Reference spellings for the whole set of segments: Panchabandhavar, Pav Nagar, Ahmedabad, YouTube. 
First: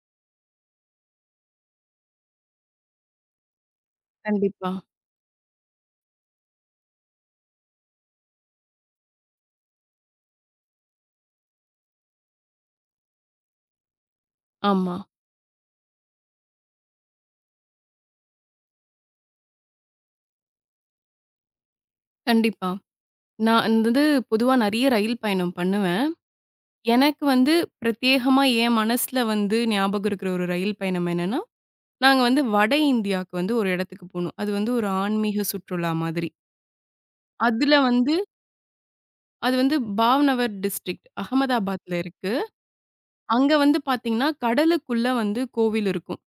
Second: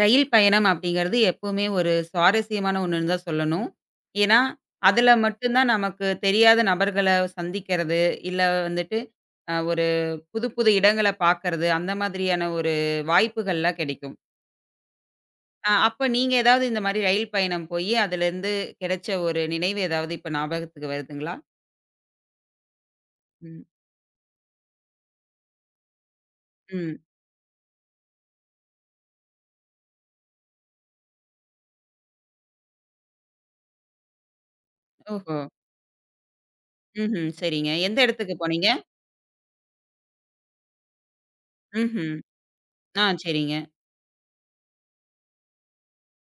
ரயில் பயணம் அப்படிங்கிறது எப்பவுமே ஒரு சுவாரஸ்யமான ஒண்ணுன்னு தான் சொல்லணும். ஏன்னா, கண்டிப்பா. அதுல மட்டும் தான் நமக்கு தெரியாத நபர்கள சந்திக்கிறது, இல்ல வந்துட்டு ஒரு புது புது இடங்கள பார்க்கறது, அந்த மாதிரியான ஒரு வாய்ப்புகள்லாம் கிடைக்கும். ஆமா. அப்ப நீங்க ஏதாவது இந்த மாரி ரயில் பயணம் போயி, அதுலேருந்து கிடைச்ச ஒரு நினைவு ஏதாவது இப்ப ஞாபகத்துக்கு வருதுங்களா? கண்டிப்பா. ம். நான் வந்து பொதுவா நெறைய ரயில் பயணம் பண்ணுவேன். ம். எனக்கு வந்து பிரத்யேகமா என் மனசுல வந்து ஞாபகம் இருக்கிற ஒரு ரயில் பயணம் என்னன்னா, நாங்க வந்து வட இந்தியாவுக்கு வந்து ஒரு இடத்துக்கு போனோம். அது வந்து ஒரு ஓஹோ! ஆன்மீக சுற்றுலா மாதிரி. ம்ஹ்ம். சரிங்க. அதுல எந்த வந்து இடத்துக்கு போனீங்க? அது வந்து பாவ்நகர் டிஸ்ட்ரிக்ட் அகமதாபாத்ல ம்ஹ்ம். இருக்கு. ஆ, அங்க சரிங்க. வந்து பார்த்தீங்கன்னா, கடலுக்குள்ள வந்து கோவில் இருக்கும்.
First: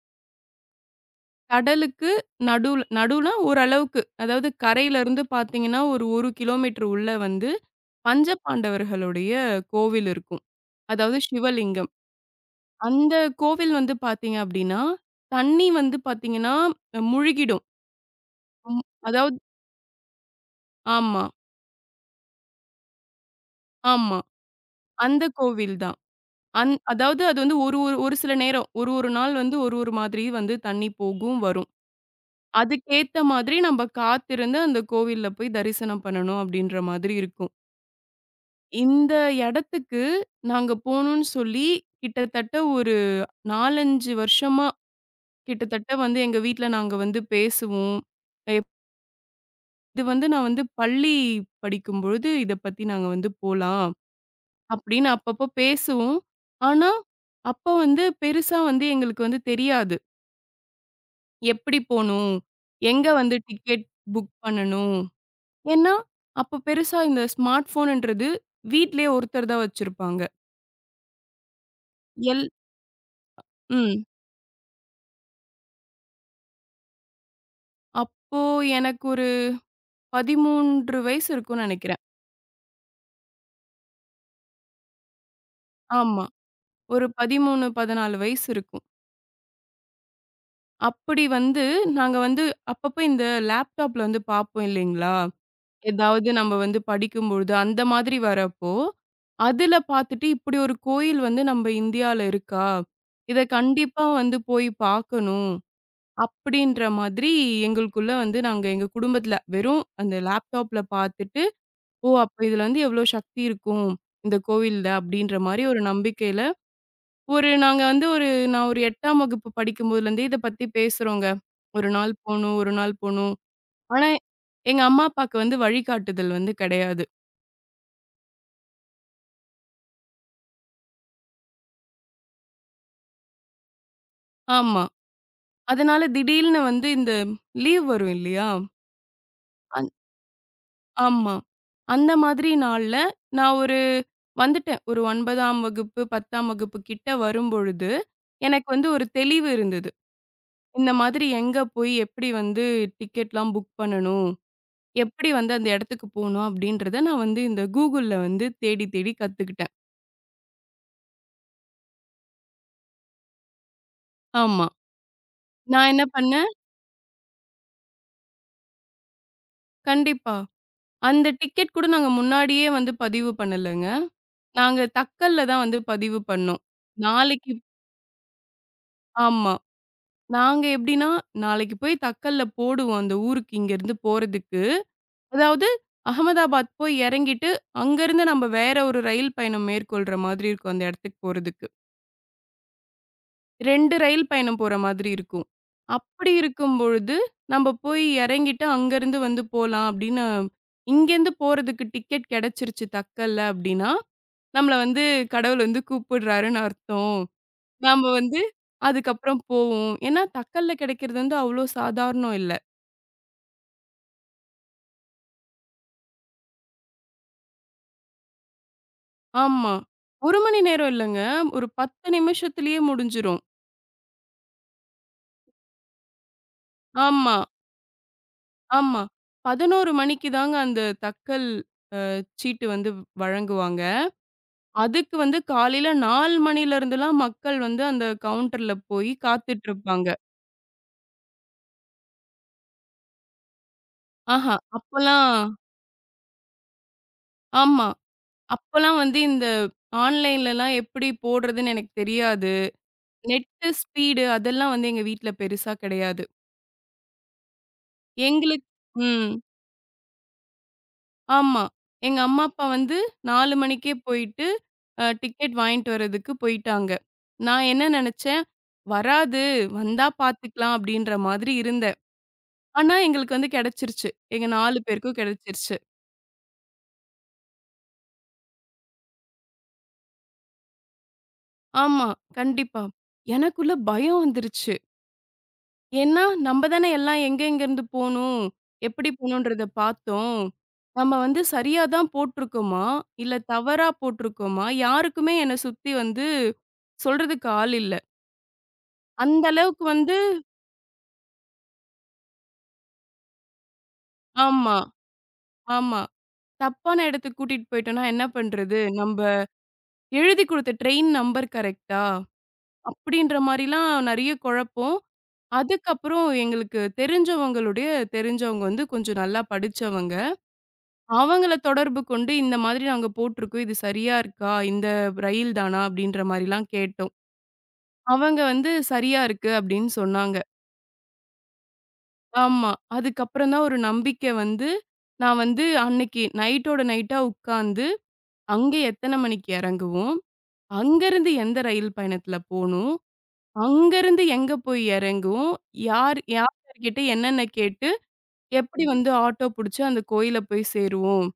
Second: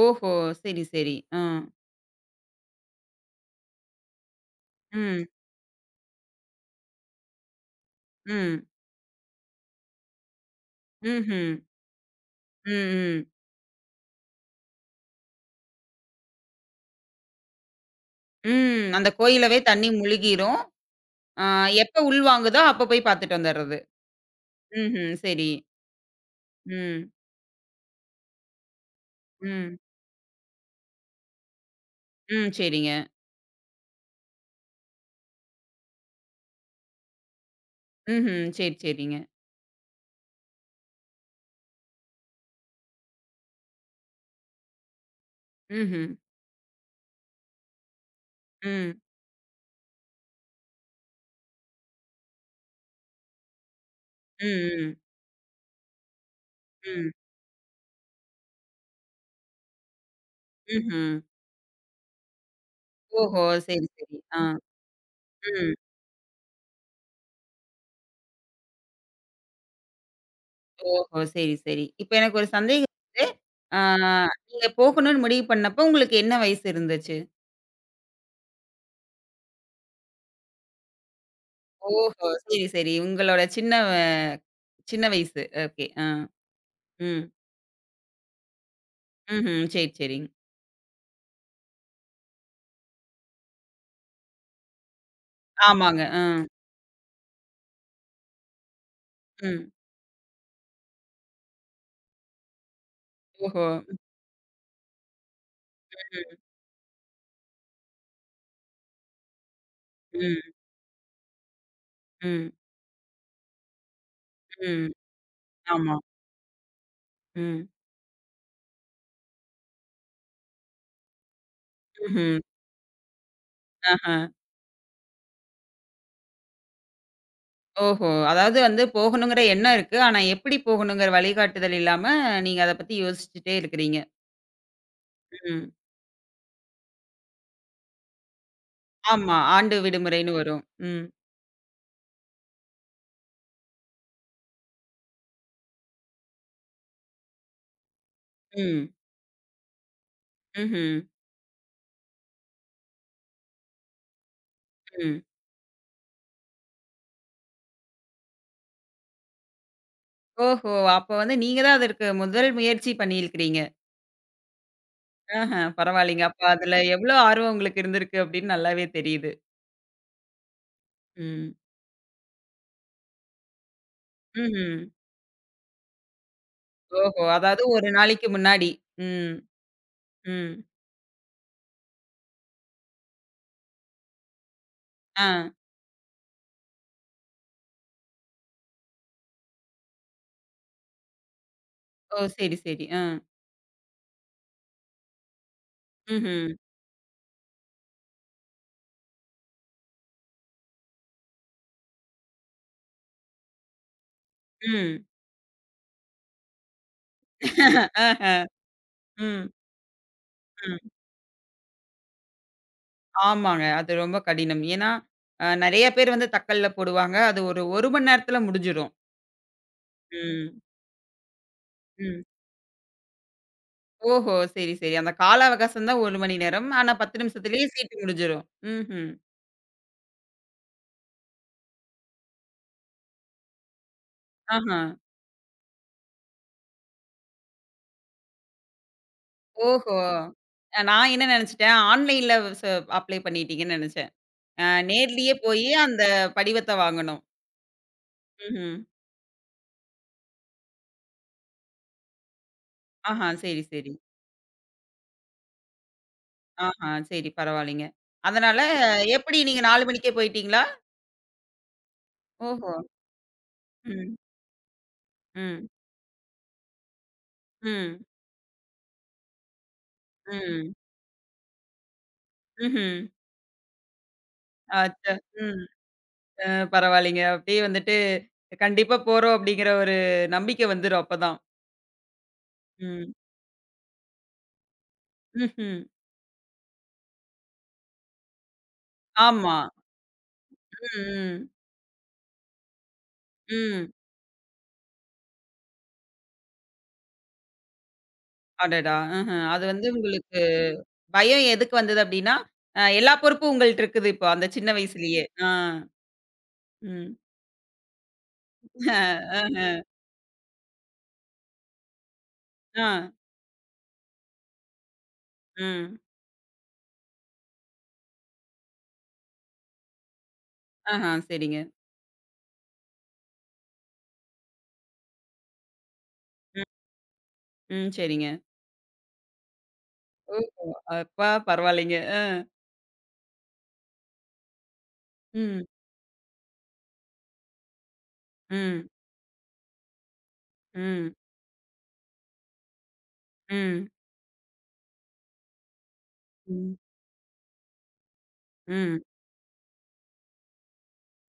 ஓஹோ! சரி, சரி. ஆ. கடலுக்கு நடுவுல நடுவுல ஓரளவுக்கு அதாவது கரையிலருந்து ம். பார்த்தீங்கன்னா, ஒரு 1 கிலோமீட்டர் உள்ள வந்து ம். பஞ்சபாண்டவர்களுடைய கோவில் இருக்கும். அதாவது ம்ஹ்ம். சிவலிங்கம். ம், அந்த ம். கோவில் வந்து பார்த்தீங்க அப்டின்னா, தண்ணீ வந்து பார்த்தீங்கன்னா, முழுகிடும். ம். ம். அந்த அதாவது, கோயிலவே தண்ணி முழுகிரும். ஆமா, ஆ, எப்ப உள்வாங்குதோ, அப்ப போய் பாத்துட்டு வந்துர்றது. ஆமா. ம்ஹ்ம். அந்த சரி. கோவில் தான். ம். அதாவது அது வந்து ஒரு ஒரு ஒரு சில நேரம், ஒரு ஒரு நாள் வந்து ம். ஒரு ஒரு மாதிரி வந்து தண்ணீ போகும், வரும். ம். சரிங்க. அதுக்கேத்த மாதிரி நம்ப காத்திருந்து அந்த கோவில்ல போய் தரிசனம் பண்ணணும் அப்டின்ற மாதிரி இருக்கும். ம்ஹ்ம். சரி, இந்த சரிங்க. இடத்துக்கு நாங்க போணும்னு சொல்லி கிட்டத்தட்ட ஒரு 4, 5 வருஷமா கிட்டத்தட்ட ம்ஹ்ம். வந்து எங்க வீட்ல நாங்க வந்து பேசுவோம். எப் ம். இது வந்து நான் வந்து பள்ளி படிக்கும்பொழுது இத பத்தி நாங்க வந்து போலாம், ம், ம். அப்படின்னு அப்பப்போ பேசுவோம். ஆனா, ம். அப்ப வந்து பெருசா வந்து எங்களுக்கு வந்து தெரியாது. ம்ஹ்ம். எப்படி போணும்? எங்க வந்து ஓஹோ! டிக்கெட் சரி, சரி. புக் ஆ. பண்ணணும்? ம். ஏன்னா, அப்ப பெருசா இந்த ஸ்மார்ட் ஃபோன்ன்றது வீட்லயே ஒருத்தர் தான் வச்சிருப்பாங்க. ஓஹோ! சரி, சரி. இப்ப எனக்கு எல் ஒரு சந்தேகம் இருக்கு. ஆ, ம். நீங்க போகணும்னு முடிவு பண்ணப்போ, உங்களுக்கு என்ன வயசு இருந்துச்சு? அப்போ எனக்கு ஒரு 13 வயசு இருக்கும்னு நெனைக்கிறேன். ஓஹோ! சரி, சரி. உங்களோட சின்ன சின்ன வயசு. ஓகே. ஆ. ஆமா. ஒரு ம். 13, 14 வயசு இருக்கும். ம்ஹ்ம். சரி, சரிங்க. அப்படி வந்து நாங்க வந்து அப்பப்போ இந்த லேப்டாப்ல வந்து பார்ப்போம் இல்லைங்களா? ஆமாங்க. அ. ஏதாவது நம்ம வந்து படிக்கும்பொழுது, அந்த மாதிரி வரப்போ, ம். அதுல பார்த்துட்டு இப்படி ஒரு கோயில் வந்து நம்ம இந்தியால இருக்கா? இத ஓஹோ! கண்டிப்பா வந்து போய் பார்க்கணும், ம். அப்படின்ற மாதிரி எங்களுக்குள்ள வந்து நாங்க எங்க குடும்பத்துல வெறும் அந்த ம். லேப்டாப்ல பார்த்துட்டு, ஓ! அப்ப ம். இதுல வந்து எவ்வளோ சக்தி இருக்கும், இந்த கோவில்ல ம். அப்படின்ற மாரி ஒரு ஆமா. நம்பிக்கையில ஒரு ம். நாங்க வந்து ஒரு நான் ஒரு 8ஆம் வகுப்பு படிக்கும்போதுலேருந்தே இத பத்தி பேசுறோங்க. ஒரு நாள் ம்ஹ்ம். போணும், ஒரு நாள் போணும். ஆனா, ஆஹா. எங்க அம்மா, அப்பாக்கு வந்து வழிகாட்டுதல் வந்து கிடையாது. ஓஹோ! அதாவது வந்து போகணுங்கிற எண்ணம் இருக்கு. ஆனா எப்படி போகணுங்கிற வழிகாட்டுதல் இல்லாம, நீங்க அத பத்தி யோசிச்சுட்டே இருக்கிறீங்க. ஆமா. ம். அதனால திடீல்னு வந்து இந்த லீவ் வரும் இல்லையா? ஆமா. ஆண்டு அந் விடுமுறைன்னு வரும். ம். ஆமா. அந்த மாதிரி நாள்ல நான் ஒரு வந்துட்டேன். ஒரு 9ஆம் வகுப்பு, 10ஆம் வகுப்பு கிட்ட வரும்பொழுது, எனக்கு ம். வந்து ஒரு தெளிவு இருந்தது. இந்த ம்ஹ்ம். மாதிரி எங்க போய் எப்படி வந்து டிக்கெட்லாம் புக் பண்ணணும்? ம். எப்படி வந்து அந்த இடத்துக்கு போணும் அப்படின்றத நான் வந்து இந்த கூகுள்ல வந்து தேடி தேடி கத்துக்கிட்டேன். ஓஹோ! அப்ப வந்து நீங்க தான் அதற்கு முதல் முயற்சி பண்ணியிருக்கிறீங்க. ஆமா. ஆஹா. நான் என்ன பரவாயில்லைங்க. அப்ப பண்ணேன் அதுல எவ்ளோ ஆர்வம் உங்களுக்கு இருந்திருக்கு அப்படின்னு நல்லாவே தெரியுது. கண்டிப்பா. அந்த ம். டிக்கெட் கூட நாங்க முன்னாடியே வந்து பதிவு பண்ணலங்க. ம்ஹ்ம். நாங்க தக்கல்ல தான் வந்து பதிவு பண்ணோம். ஓஹோ! நாளைக்கு அதாவது ஒரு நாளைக்கு முன்னாடி. ம். ஆமா. ம். நாங்க எப்படின்னா, நாளைக்கு போய் தக்கல்ல போடுவோம் அந்த ஊருக்கு இங்கேருந்து போறதுக்கு. ஆ. அதாவது அகமதாபாத் போய் இறங்கிட்டு, அங்கருந்து நம்ம வேற ஒரு ரயில் பயணம் மேற்கொள்ற மாதிரி இருக்கும் அந்த இடத்துக்கு போறதுக்கு. ஓ! சரி, சரி. ஆ. 2 ரயில் பயணம் போற மாதிரி இருக்கும். அப்படி ம்ஹ்ம். இருக்கும் பொழுது, நம்ப போய் இறங்கிட்டு அங்கருந்து வந்து போலாம் அப்படின்னு, இங்கேருந்து போறதுக்கு டிக்கெட் கிடைச்சிருச்சு தக்கல்ல அப்படின்னா, நம்மள வந்து ம். கடவுள் வந்து கூப்பிடுறாருன்னு அர்த்தம். நாம ஆஹ. வந்து அதுக்கப்புறம் ம், போவோம். ஏன்னா தக்கல்ல ம். கிடைக்கிறது வந்து அவ்வளோ சாதாரணம் இல்ல. ஆமாங்க. அது ரொம்ப கடினம். ஏன்னா, நெறைய பேர் வந்து தக்கல்ல போடுவாங்க. அது ஒரு 1 மணி நேரத்துல முடிஞ்சிடும். ஆமா. 1 ம், மணி நேரம் இல்லங்க. ஒரு 10 ம். நிமிஷத்திலேயே முடிஞ்சிரும். ஓஹோ! சரி, சரி. அந்த கால அவகாசம் தான் 1 மணி நேரம். ஆனா 10 ஆமா, நிமிஷத்திலேயே சீட்டு முடிஞ்சிரும். ஆமா. ம்ஹ்ம். 11 மணிக்கு தாங்க அந்த தக்கல் சீட்டு வந்து வழங்குவாங்க. ஆஹா. அதுக்கு வந்து காலையில 4 மணில இருந்துலாம் மக்கள் வந்து அந்த கவுண்டர்ல போய் காத்துட்டு ஓஹோ! இருப்பாங்க. நான் என்ன நெனச்சுட்டேன், ஆன்லைன்ல ச அப்ளை பண்ணிட்டீங்கன்னு நெனச்சேன். ஆஹா! நேர்லயே அப்பலாம் போயி அந்த படிவத்த வாங்கணும். ஆமா. ம்ஹ்ம். அப்பலாம் வந்து இந்த ஆன்லைன்லலாம் எப்படி போடுறதுன்னு எனக்கு தெரியாது. ஆஹா. சரி, நெட்டு சரி. ஸ்பீடு அதெல்லாம் வந்து எங்க வீட்ல பெருசா கிடையாது. ஆஹா! சரி பரவாயில்லைங்க. அதனால எங்களுக்கு ம். எப்படி நீங்க 4 மணிக்கே போயிட்டீங்களா? ஆமா. எங்க அம்மா, அப்பா ஓஹோ! வந்து 4 மணிக்கே ம், போயிட்டு டிக்கெட் ம், வாங்கிட்டு வரதுக்கு போயிட்டாங்க. நான் என்ன ம், நெனச்சேன், வராது, வந்தா ம், பாத்துக்கலாம் அப்படின்ற மாதிரி இருந்தேன். ஆனா, ம்ஹ்ம். எங்களுக்கு வந்து கிடைச்சிருச்சு. எங்க 4 அச்சா! பேருக்கும் ம். கிடைச்சிருச்சு. அ. பரவாயில்லைங்க. அப்படியே வந்துட்டு கண்டிப்பா போறோம் அப்படிங்கிற ஒரு நம்பிக்கை வந்துரும் அப்பதான். ஆமா, கண்டிப்பா. ம், எனக்குள்ள பயம் வந்துருச்சு. ம்ஹ்ம். ஏன்னா, நம்ம தானே எல்லாம் எங்க எங்கேருந்து போணும், எப்படி ஆமா. போணுன்றத பார்த்தோம். நம்ம ம், வந்து ம், சரியா தான் போட்டுருக்கோமா, இல்ல ம். தவறா போட்டுருக்கோமா, யாருக்குமே என்ன சுத்தி வந்து சொல்றதுக்கு ஆள் இல்ல. அடடா! ம்ஹ்ம். அந்த அது அளவுக்கு வந்து வந்து உங்களுக்கு பயம் எதுக்கு வந்தது அப்படின்னா, எல்லா பொறுப்பும் உங்கள்ட்ட இருக்குது இப்போ அந்த சின்ன ஆமா, வயசுலயே. ஆ, ஆமா. தப்பான ம். இடத்துக்கு கூட்டிட்டு போயிட்டோம்னா என்ன பண்றது? நம்ப அஹ, எழுதி குடுத்த ட்ரெயின் நம்பர் கரெக்ட்டா? ஆ, அப்படின்ற மாரிலாம் நெறைய குழப்பம். ம். அதுக்கப்புறம் எங்களுக்கு தெரிஞ்சவங்களுடைய தெரிஞ்சவங்க வந்து கொஞ்சம் நல்லா படிச்சவங்க. ஆஹா! அவங்கள சரிங்க. தொடர்பு கொண்டு, இந்த மாதிரி நாங்க போட்டிருக்கோம். இது சரியா இருக்கா? இந்த ரயில் தானா? அப்படின்ற ம், மாரிலாம் கேட்டோம். ம். சரிங்க. அவங்க வந்து சரியா இருக்கு அப்படின்னு சொன்னாங்க. ஓஹோ! அப்பா பரவாயில்லைங்க. ஆமா. அதுக்கப்புறம் தான் ஒரு நம்பிக்கை வந்து, நான் ம். வந்து அன்னைக்கு நைட்டோட நைட்டா உட்காந்து, அங்க ம். எத்தனை மணிக்கு இறங்குவோம்? ம். அங்கருந்து எந்த ரயில் பயணத்துல போணும்? ம். அங்கருந்து எங்க போய் இறங்குவோம்? யார் யார் ம். யார்கிட்ட என்னென்ன கேட்டு எப்படி ம். வந்து ஆட்டோ புடிச்சு அந்த கோயில போய் சேருவோம்?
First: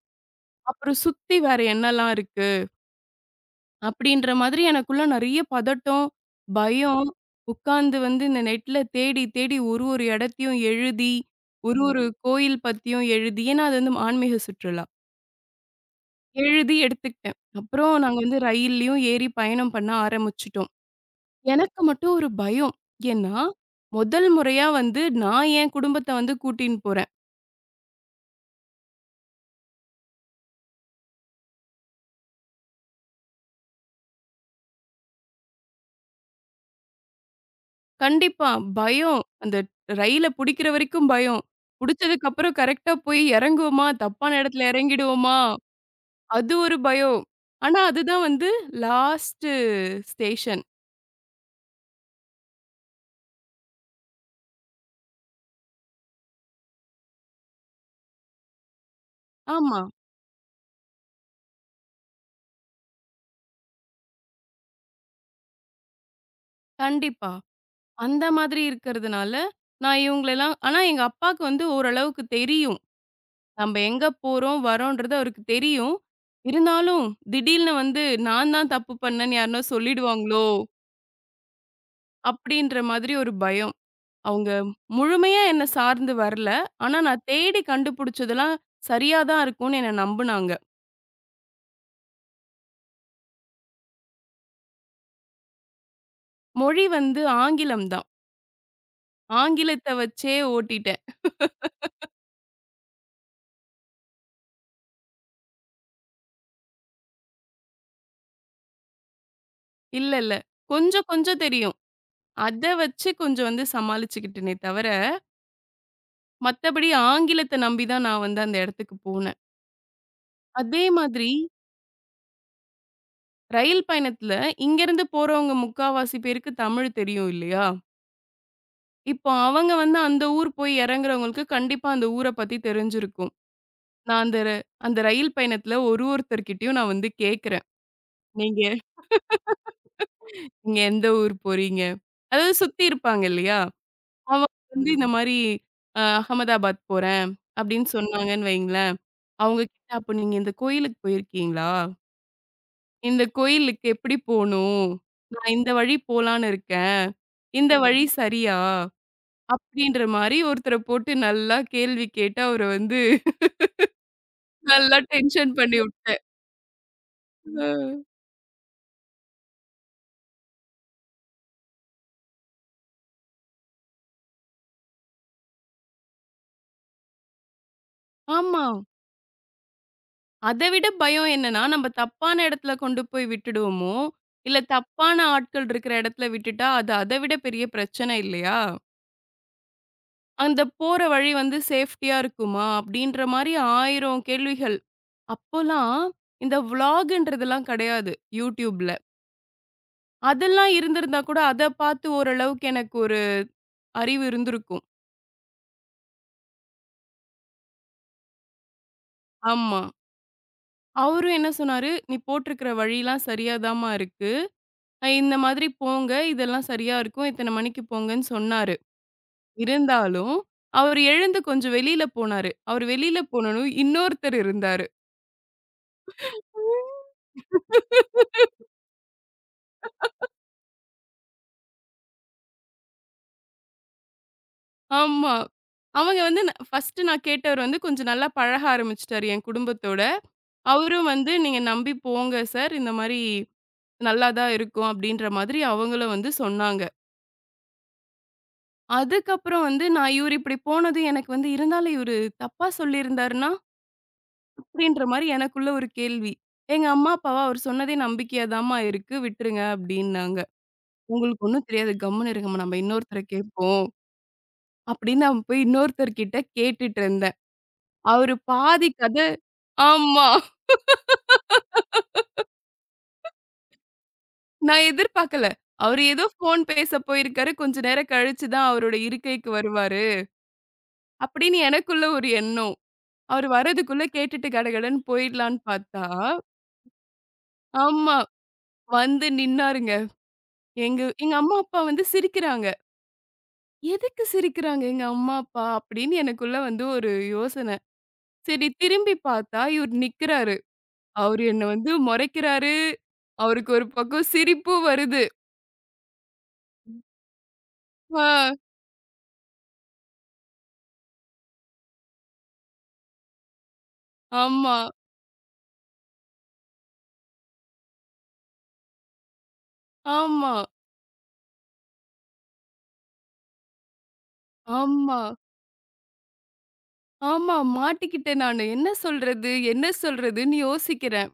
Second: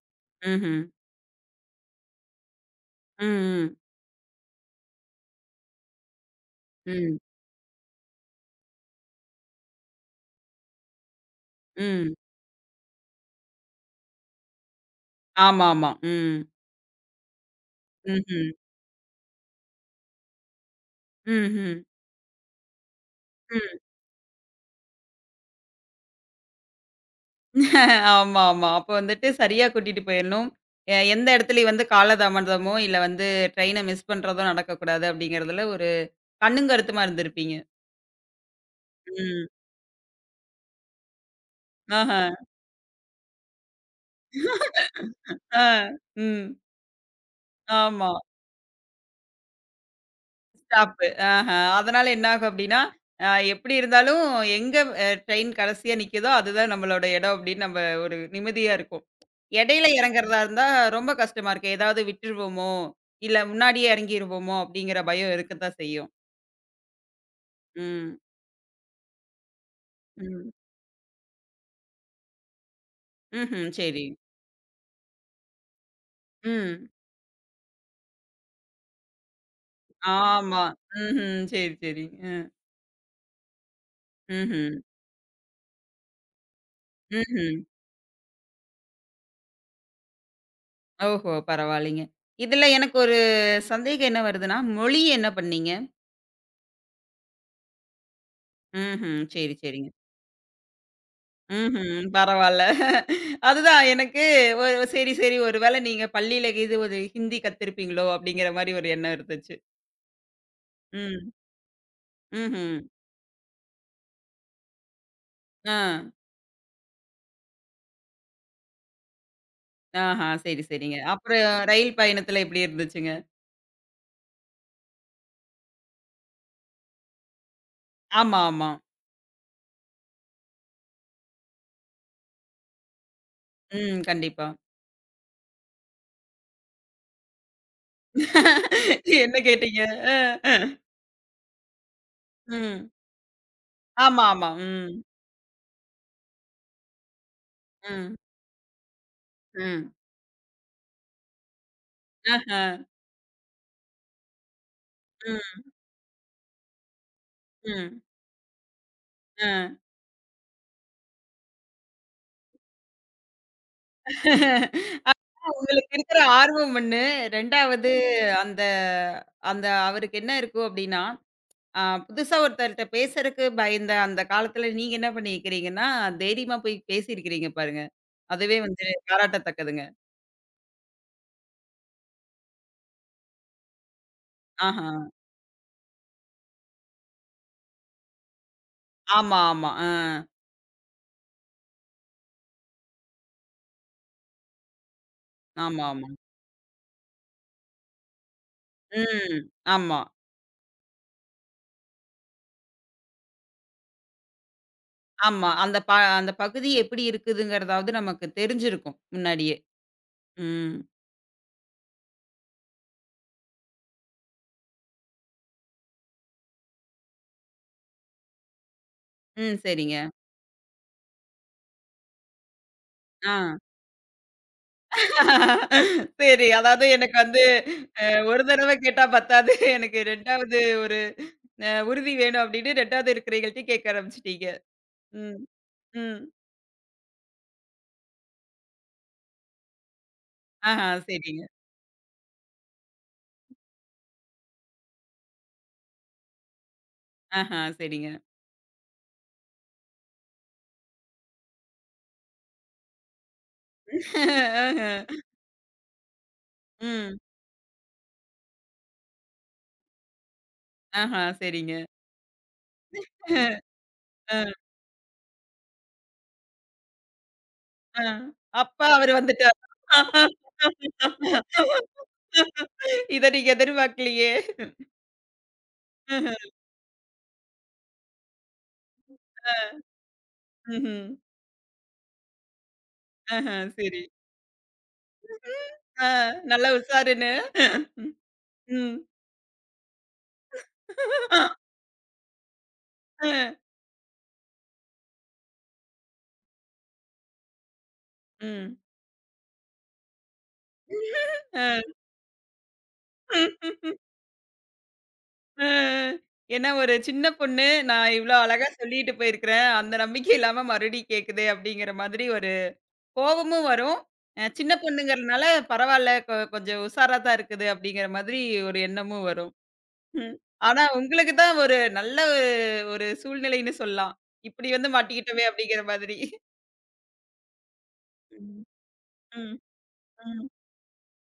ம்ஹ்ம். அப்புறம் சுத்தி வேற என்னலாம் இருக்கு? ம். அப்படின்ற மாதிரி எனக்குள்ள நெறைய பதட்டம், பயம். ம். உட்கார்ந்து வந்து இந்த நெட்ல தேடி, தேடி ஒரு ஒரு இடத்தையும் எழுதி, ஒரு ஒரு ம். கோயில் பத்தியும் எழுதி, ஏன்னா அது வந்து ஆன்மீக சுற்றுலா. ஆமாமா. ம். எழுதி எடுத்துக்கிட்டேன். அப்புறம் நாங்க வந்து ம்ஹ்ம். ரயில்லயும் ஏறி பயணம் பண்ண ஆரம்பிச்சுட்டோம். எனக்கு ம்ஹ்ம். மட்டும் ஒரு பயம். ஏன்னா, ம். முதல் முறையா வந்து நான் என் குடும்பத்த வந்து கூட்டின்னு போறேன். ஆமா, ஆமா. அப்ப வந்துட்டு சரியா கூட்டிட்டு போயிரணும். எந்த இடத்துலயும் வந்து காலதாமதமோ, இல்ல வந்து ட்ரெயின மிஸ் பண்றதோ நடக்கக்கூடாது அப்படிங்கிறதுல ஒரு கண்ணும் கருத்துமா இருந்திருப்பீங்க. கண்டிப்பா. பயம். ம். அந்த ரயில புடிக்கிற வரைக்கும் பயம். ஆஹ. புடிச்சதுக்கு அப்புறம் கரெக்ட்டா போய் இறங்குவோமா? தப்பான இடத்துல இறங்கிடுவோமா? ஆ. ம். அது ஒரு பயம். ஆனா, ஆமா. அதுதான் வந்து லாஸ்ட்டு ஸ்டேஷன். ஸ்டாப்பு. ஆஹ. அதனால என்ன ஆகும் அப்டின்னா, எப்டி இருந்தாலும் எங்க ட்ரெயின் கடைசியா நிக்குதோ, அதுதான் நம்மளோட இடம் அப்டின்னு நம்ம ஒரு நிம்மதியா இருக்கும். ஆமா. இடையில இறங்குறதா இருந்தா ரொம்ப கஷ்டமா இருக்கு. ஏதாவது விட்டுருவோமோ, இல்ல முன்னாடியே இறங்கிருவோமோ அப்டிங்கிற பயம் இருக்கத்தான் செய்யும். கண்டிப்பா. ம். அந்த மாதிரி இருக்கிறதுனால, நான் ம். இவங்களலாம் ஆனா எங்க அப்பாக்கு வந்து ஓரளவுக்கு தெரியும். ம்ஹ்ம். நம்ம சரி. எங்க போறோம், வரோன்றது அவருக்கு தெரியும். ம். இருந்தாலும், திடீல்னு வந்து நான் தான் தப்பு பண்ணேன்னு யாருனா சொல்லிடுவாங்களோ? ஆமா. ம்ஹ்ம். சரி, சரி. அ. அப்படின்ற மாதிரி ஒரு பயம். அவங்க ம்ஹ்ம். முழுமையா என்ன சார்ந்து வரல. ஆனா, நான் ம்ஹ்ம். தேடி கண்டுபிடிச்சதெல்லாம் சரியா தான் இருக்கும்னு என்ன நம்புனாங்க. ஓஹோ! பரவாயில்லைங்க. இதுல எனக்கு ஒரு சந்தேகம் என்ன வருதுன்னா, மொழி என்ன பண்ணீங்க? மொழி வந்து ஆங்கிலம் தான். ம்ஹ்ம். சரி, ஆங்கிலத்த சரிங்க. வச்சே ஓட்டிட்டேன். ம்ஹ்ம். பரவால்ல. அதுதான் எனக்கு ஒரு சரி, சரி ஒருவேளை நீங்க பள்ளியில இது ஒரு ஹிந்தி கத்திருப்பீங்களோ! அப்படிங்கிற மாரி ஒரு எண்ணம் இருந்துச்சு. இல்ல, இல்ல. கொஞ்சம் ம். கொஞ்சம் தெரியும். அத ம்ஹ்ம். வச்சு கொஞ்சம் வந்து சமாளிச்சுக்கிட்டேனே தவிர, ஆ. மத்தபடி ஆங்கிலத்த நம்பி தான் நான் வந்து அந்த இடத்துக்கு போனேன். ஆஹா. சரி, அதே சரிங்க. மாதிரி அப்புறம் ரயில் பயணத்துல எப்படி இருந்துச்சுங்க? ரயில் பயணத்துல இங்கேருந்து போறவங்க முக்காவாசி பேருக்கு தமிழ் தெரியும் இல்லையா? ஆமா, ஆமா. இப்போ அவங்க வந்து அந்த ஊர் போய் இறங்குறவங்களுக்கு கண்டிப்பா அந்த ஊர பத்தி தெரிஞ்சிருக்கும். ம். நான் கண்டிப்பா. அந்த ரயில் பயணத்துல ஒரு ஒருத்தர்கிட்டயும் நான் வந்து கேட்கிறேன். நீங்க என்ன கேட்டீங்க? அ, அ. நீங்க எந்த ஊர் போறீங்க? அதாவது சுத்தி ம். இருப்பாங்க இல்லையா? ஆமா, அவங்க ஆமா. ம். வந்து இந்த மாரி அகமதாபாத் போறேன் அப்படின்னு ம். சொன்னாங்கன்னு வைங்களேன். அவங்க ம். கிட்ட அப்ப நீங்க இந்த கோயிலுக்கு போயிருக்கீங்களா? ஆஹா. இந்த கோயிலுக்கு எப்படி போணும்? நான் ம், இந்த வழி போலான்னு இருக்கேன். இந்த ம். வழி சரியா? ஆ. அப்படின்ற மாரி ஒருத்தர போட்டு நல்லா கேள்வி கேட்டு அவர வந்து நல்லா டென்ஷன் பண்ணி உங்களுக்கு இருக்கிற விட்டேன். ஆர்வம் 1, 2வது. அ. அந்த அந்த அவருக்கு என்ன இருக்கும் அப்படின்னா, ஆ, புதுசா ஒருத்தர்ட்ட பேசறக்கு பயந்த அந்த காலத்துல நீங்க என்ன பண்ணியிருக்கிறீங்கன்னா, தைரியமா போய் பேசியிருக்கிறீங்க பாருங்க. அதுவே ஆமா. வந்து பாராட்டத்தக்கதுங்க. அத விட பயம் என்னன்னா, நம்ம தப்பான இடத்துல கொண்டு போய் விட்டுடுவோமோ! இல்ல ஆஹா. தப்பான ஆட்கள் இருக்கிற இடத்துல விட்டுட்டா, அது அத விட பெரிய பிரச்சனை இல்லையா? ஆமா, ஆமா. ஆ. அந்த போற வழி வந்து சேஃப்டியா இருக்குமா? அப்டின்ற மாரி 1000 கேள்விகள். ஆமா, அப்போலாம் ஆமா. இந்த விளாக்ன்றதெல்லாம் கிடையாது YouTubeல. ம். ஆமா, அதெல்லாம் இருந்திருந்தா கூட அத பார்த்து ஓரளவுக்கு எனக்கு ஒரு அறிவு இருந்திருக்கும். ஆமா. அந்த பகுதி எப்படி இருக்குதுங்கிறதாவது நமக்கு தெரிஞ்சிருக்கும் முன்னாடியே. ஆமா. ம். அவரும் என்ன சொன்னாரு, "நீ போட்டிருக்கிற வழிலாம் சரியா தாம்மா இருக்கு. இந்த மாதிரி போங்க. இதெல்லாம் சரியா இருக்கும். இத்தன மணிக்கு போங்கன்னு" சொன்னாரு. ம். சரிங்க. இருந்தாலும், அவரு எழுந்து கொஞ்சம் வெளியில போனாரு. அவரு வெளியில ஆ. போனோனே இன்னொருத்தர் இருந்தாரு. சரி. அதாவது எனக்கு வந்து அ ஒரு தடவ கேட்டா பத்தாது. எனக்கு 2வது ஒரு உறுதி வேணும் அப்படின்னு 2வது இருக்கிறவைகள்ட்டயும் கேட்க ஆரம்பிச்சுட்டீங்க. ஆமா. ம். ம். அவங்க வந்து ஃபர்ஸ்ட் நான் கேட்டவரு வந்து கொஞ்சம் நல்லா பழக ஆரம்பிச்சுட்டாரு என் குடும்பத்தோட. ஆஹா, அவரும் வந்து சரிங்க. "நீங்க நம்பி போங்க சார். இந்த மாரி நல்லா தான் இருக்கும்." அப்படின்ற மாதிரி அவங்களும் வந்து சொன்னாங்க. ஆஹா, சரிங்க. அதுக்கப்புறம் வந்து நான் இவரு இப்படி போனது எனக்கு வந்து இருந்தாலும் இவரு தப்பா சொல்லியிருந்தாருன்னா? அப்படின்ற ஆஹா. மாரி எனக்குள்ள ஒரு கேள்வி. எங்க அம்மா, ம். அப்பாவா "அவரு சொன்னதே நம்பிக்கையா தாம்மா இருக்கு. விட்டுருங்க" அப்படின்னாங்க. ஆஹா, உங்களுக்கு ஒண்ணும் சரிங்க. தெரியாது. கம்முனு இருங்கம்மா. நம்ம இன்னொருத்தர கேட்போம். அ, அப்படின்னு நான் போய் இன்னொருத்தர்கிட்ட கேட்டுட்டு இருந்தேன். அ. அவரு அப்ப பாதி அவரு கத வந்துட்டாரு. ஆமா. இத நீங்க எதிர்பார்க்கலையே! நான் எதிர்பார்க்கல. அவரு ஏதோ ஆஹா, ஃபோன் பேச போயிருக்காரு. கொஞ்ச நேரம் கழிச்சு தான் அவரோட இருக்கைக்கு ஆ. வருவாரு. ம்ஹ்ம். அப்படின்னு எனக்குள்ள ஒரு எண்ணம். அவரு ஆஹா, சரி. வரதுக்குள்ள கேட்டுட்டு கடகடன்னு போயிடலான்னு பார்த்தா, ஆ, நல்லா உஷாருன்னு. ம். ஆமா. ம். வந்து நின்னாருங்க. எங்க எங்க அம்மா, அப்பா வந்து சிரிக்கிறாங்க. அ, எதுக்கு சிரிக்கிறாங்க எங்க அம்மா, அப்பா? அப்படின்னு எனக்குள்ள வந்து ஒரு யோசனை. சரி, ம். திரும்பி பார்த்தா, இவரு நிக்கிறாரு. அவரு என்ன வந்து மொறைக்கிறாரு. அ. அவருக்கு ஒரு பக்கம் சிரிப்பும் வருது. அ. ஏன்னா ஒரு சின்ன பொண்ணு, நான் ஆ, இவ்ளோ அழகா சொல்லிட்டு போயிருக்கிறேன். அந்த நம்பிக்கை இல்லாம மறுபடியும் கேட்குதே அப்படிங்கிற மாதிரி ஒரு கோவமும் வரும். சின்ன ஆமா, பொண்ணுங்கிறதுனால பரவால்ல கொஞ்சம் உஷாரா தான் இருக்குது அப்படிங்கிற மாதிரி ஒரு எண்ணமும் வரும். ம். ஆமா, ஆனா உங்களுக்கு தான் ஒரு நல்ல ஒரு ஒரு சூழ்நிலைன்னு சொல்லலாம். இப்படி வந்து ஆமா, மாட்டிக்கிட்டோமே அப்படிங்கிற மாதிரி. ஆமா. மாட்டிக்கிட்டேன் ம். நானு. என்ன சொல்றது? ம். என்ன ம். சொல்றதுன்னு யோசிக்கிறேன்.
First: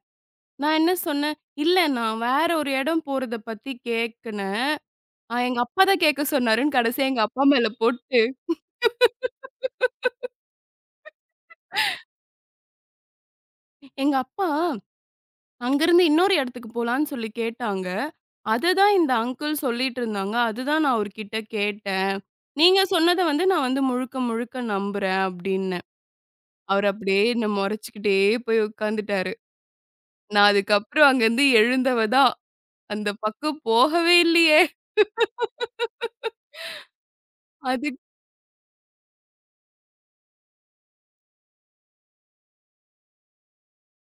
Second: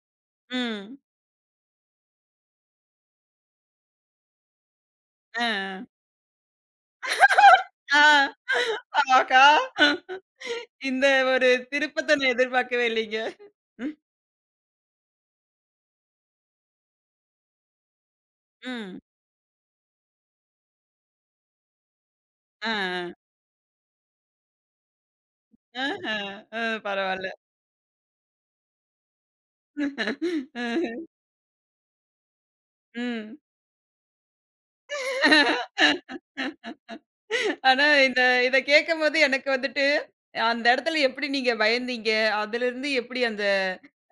நான் என்ன ம். சொன்னேன், "இல்ல நான் வேற ஒரு எடம் போறத பத்தி கேக்குனேன். எங்க அப்பா அ. தான் கேட்க சொன்னாருன்னு" கடைசியா எங்க அப்பா மேல ஆ. போட்டு, ஆமாக்கா. இந்த ஒரு திருப்பத்த நான் எதிர்பார்க்கவே இல்லைங்க. ம். எங்க அப்பா அங்கருந்து இன்னொரு எடத்துக்கு போலான்னு சொல்லி கேட்டாங்க. அததான் ம். இந்த அங்கிள் சொல்லிட்டு இருந்தாங்க. அதுதான் நான் அவர்கிட்ட கேட்டேன். ஆ, நீங்க சொன்னத வந்து நான் வந்து முழுக்க முழுக்க நம்புறேன் அப்படின்னு. ஆ. ஆஹா, அ அவரு அப்படியே பரவால்ல. என்ன மொறச்சுக்கிட்டே போய் உட்காந்துட்டாரு. நான் அதுக்கப்புறம் அங்கருந்து எழுந்தவ தான். அந்த ம். பக்கம் போகவே இல்லையே! ஆனா அதுக் இந்த இத கேட்கும்போது எனக்கு வந்துட்டு, அந்த இடத்துல எப்படி நீங்க பயந்தீங்க? அதுலருந்து எப்படி அந்த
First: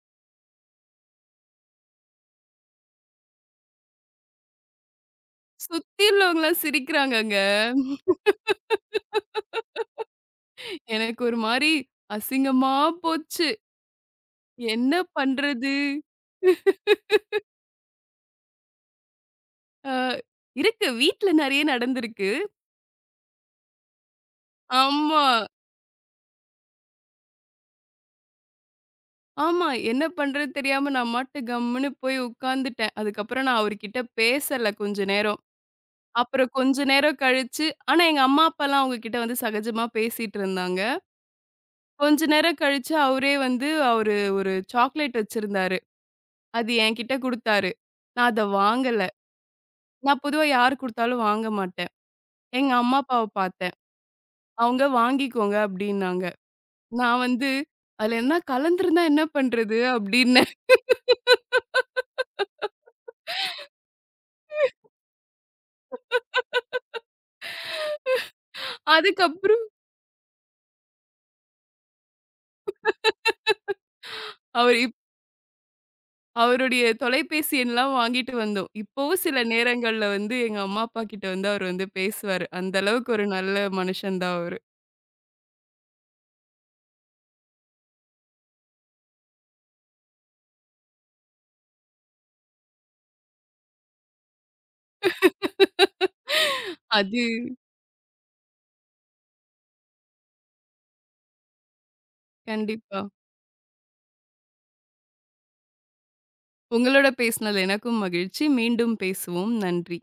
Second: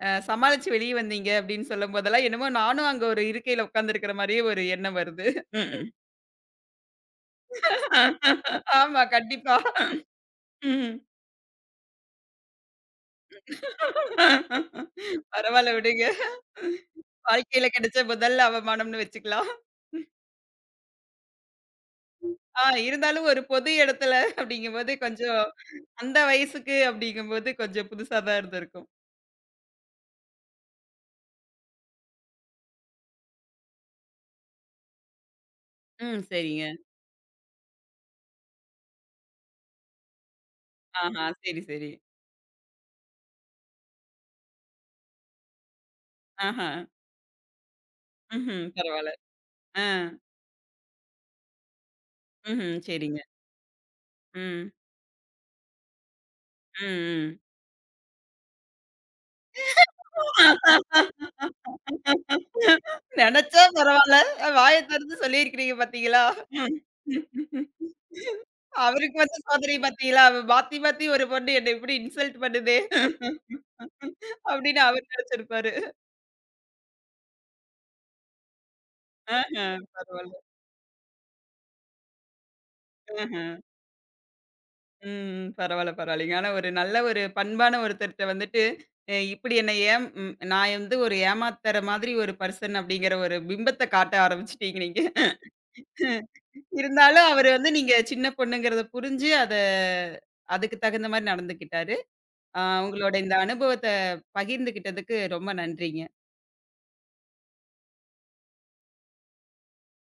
சமாளிச்சு வெளிய வந்தீங்க? அப்படின்னு சொல்லும்போதெல்லாம் என்னமோ நானும் அங்க ஒரு இருக்கையில உட்கார்ந்திருக்கிற மாரியே ஒரு எண்ணம் வருது. ம். சுத்தி உள்ளவங்கலாம் சிரிக்கிறாங்கங்க. ஆமா, கண்டிப்பா. ம். எனக்கு ஒரு மாரி அசிங்கமா போச்சு. என்ன பரவால்ல பண்றது? விடுங்க. வாழ்க்கையில கிடைச்ச முதல் அவமானம்னு வச்சுக்கலாம். அ இருக்கு. வீட்ல நெறைய நடந்திருக்கு. ஆ, இருந்தாலும் ஒரு பொது இடத்துல அப்படிங்கும்போது ஆமா. கொஞ்சம் அந்த வயசுக்கு அப்படிங்கும்போது கொஞ்சம் புதுசா தான் இருந்திருக்கும். ஆமா. என்ன பண்றது தெரியாம நான் மாட்டு கம்முன்னு போய் உட்காந்துட்டேன். அதுக்கப்புறம் நான் அவர்கிட்ட பேசல கொஞ்ச நேரம். ம். அப்புறம் சரிங்க. கொஞ்ச நேரம் கழிச்சு ஆனா எங்க அம்மா, அப்பாலாம் அவங்க கிட்ட வந்து சகஜமா பேசிட்டு இருந்தாங்க. ஆஹா! சரி, சரி. கொஞ்ச நேரம் கழிச்சு அவரே வந்து அவரு ஒரு சாக்லேட் வச்சிருந்தாரு. ஆஹா! அது என்கிட்ட குடுத்தாரு. நான் அத ம்ஹ்ம். வாங்கல. பரவால்ல. ஆ. நான் பொதுவா யாரு குடுத்தாலும் வாங்க மாட்டேன். எங்க ம்ஹ்ம். அம்மா, சரிங்க. அப்பாவ பார்த்தேன். ம். அவங்க வாங்கிக்கோங்க அப்டின்னாங்க. நான் ம், ம். வந்து அதுல என்ன கலந்திருந்தா என்ன பண்றது? அப்டின்னேன். நெனச்சா பரவால்ல. வாய திறந்து சொல்லியிருக்கிறீங்க பார்த்தீங்களா? அவருக்கு வந்த அதுக்கப்புறம் சோதனை பார்த்தீங்களா? அவ மாத்தி மாத்தி ஒரு பொண்ணு என்ன இப்படி இன்சல்ட் பண்ணுதே அவரு அப்படின்னு அவரு நெனச்சிருப்பாரு. அவருடைய தொலைபேசி எண்லாம் வாங்கிட்டு வந்தோம். இப்பவும் சில ஆஹ. நேரங்கள்ல பரவால்ல. வந்து எங்க அம்மா, அப்பா கிட்ட வந்து அவரு வந்து பேசுவாரு. அந்த அளவுக்கு ஒரு ஆஹ. நல்ல மனுஷன் தான் அவரு. ம். பரவால்ல, பரவால்லைங்க. ஆனா ஒரு நல்ல ஒரு பண்பான ஒருத்தர்ட்ட வந்துட்டு, அ இப்டி என்ன ஏம் ம் நான் வந்து ஒரு ஏமாத்துற மாதிரி ஒரு பர்சன் அப்டிங்கிற ஒரு பிம்பத்த காட்ட ஆரம்பிச்சுட்டீங்க நீங்க. அது இருந்தாலும் அவரு வந்து நீங்க சின்ன பொண்ணுங்கிறத புரிஞ்சு அத அதுக்கு தகுந்த மாரி நடந்துக்கிட்டாரு. ஆ, கண்டிப்பா. உங்களோட இந்த அனுபவத்த பகிர்ந்துகிட்டதுக்கு ரொம்ப நன்றிங்க. உங்களோட பேசினது எனக்கும் மகிழ்ச்சி. மீண்டும் பேசுவோம். நன்றி.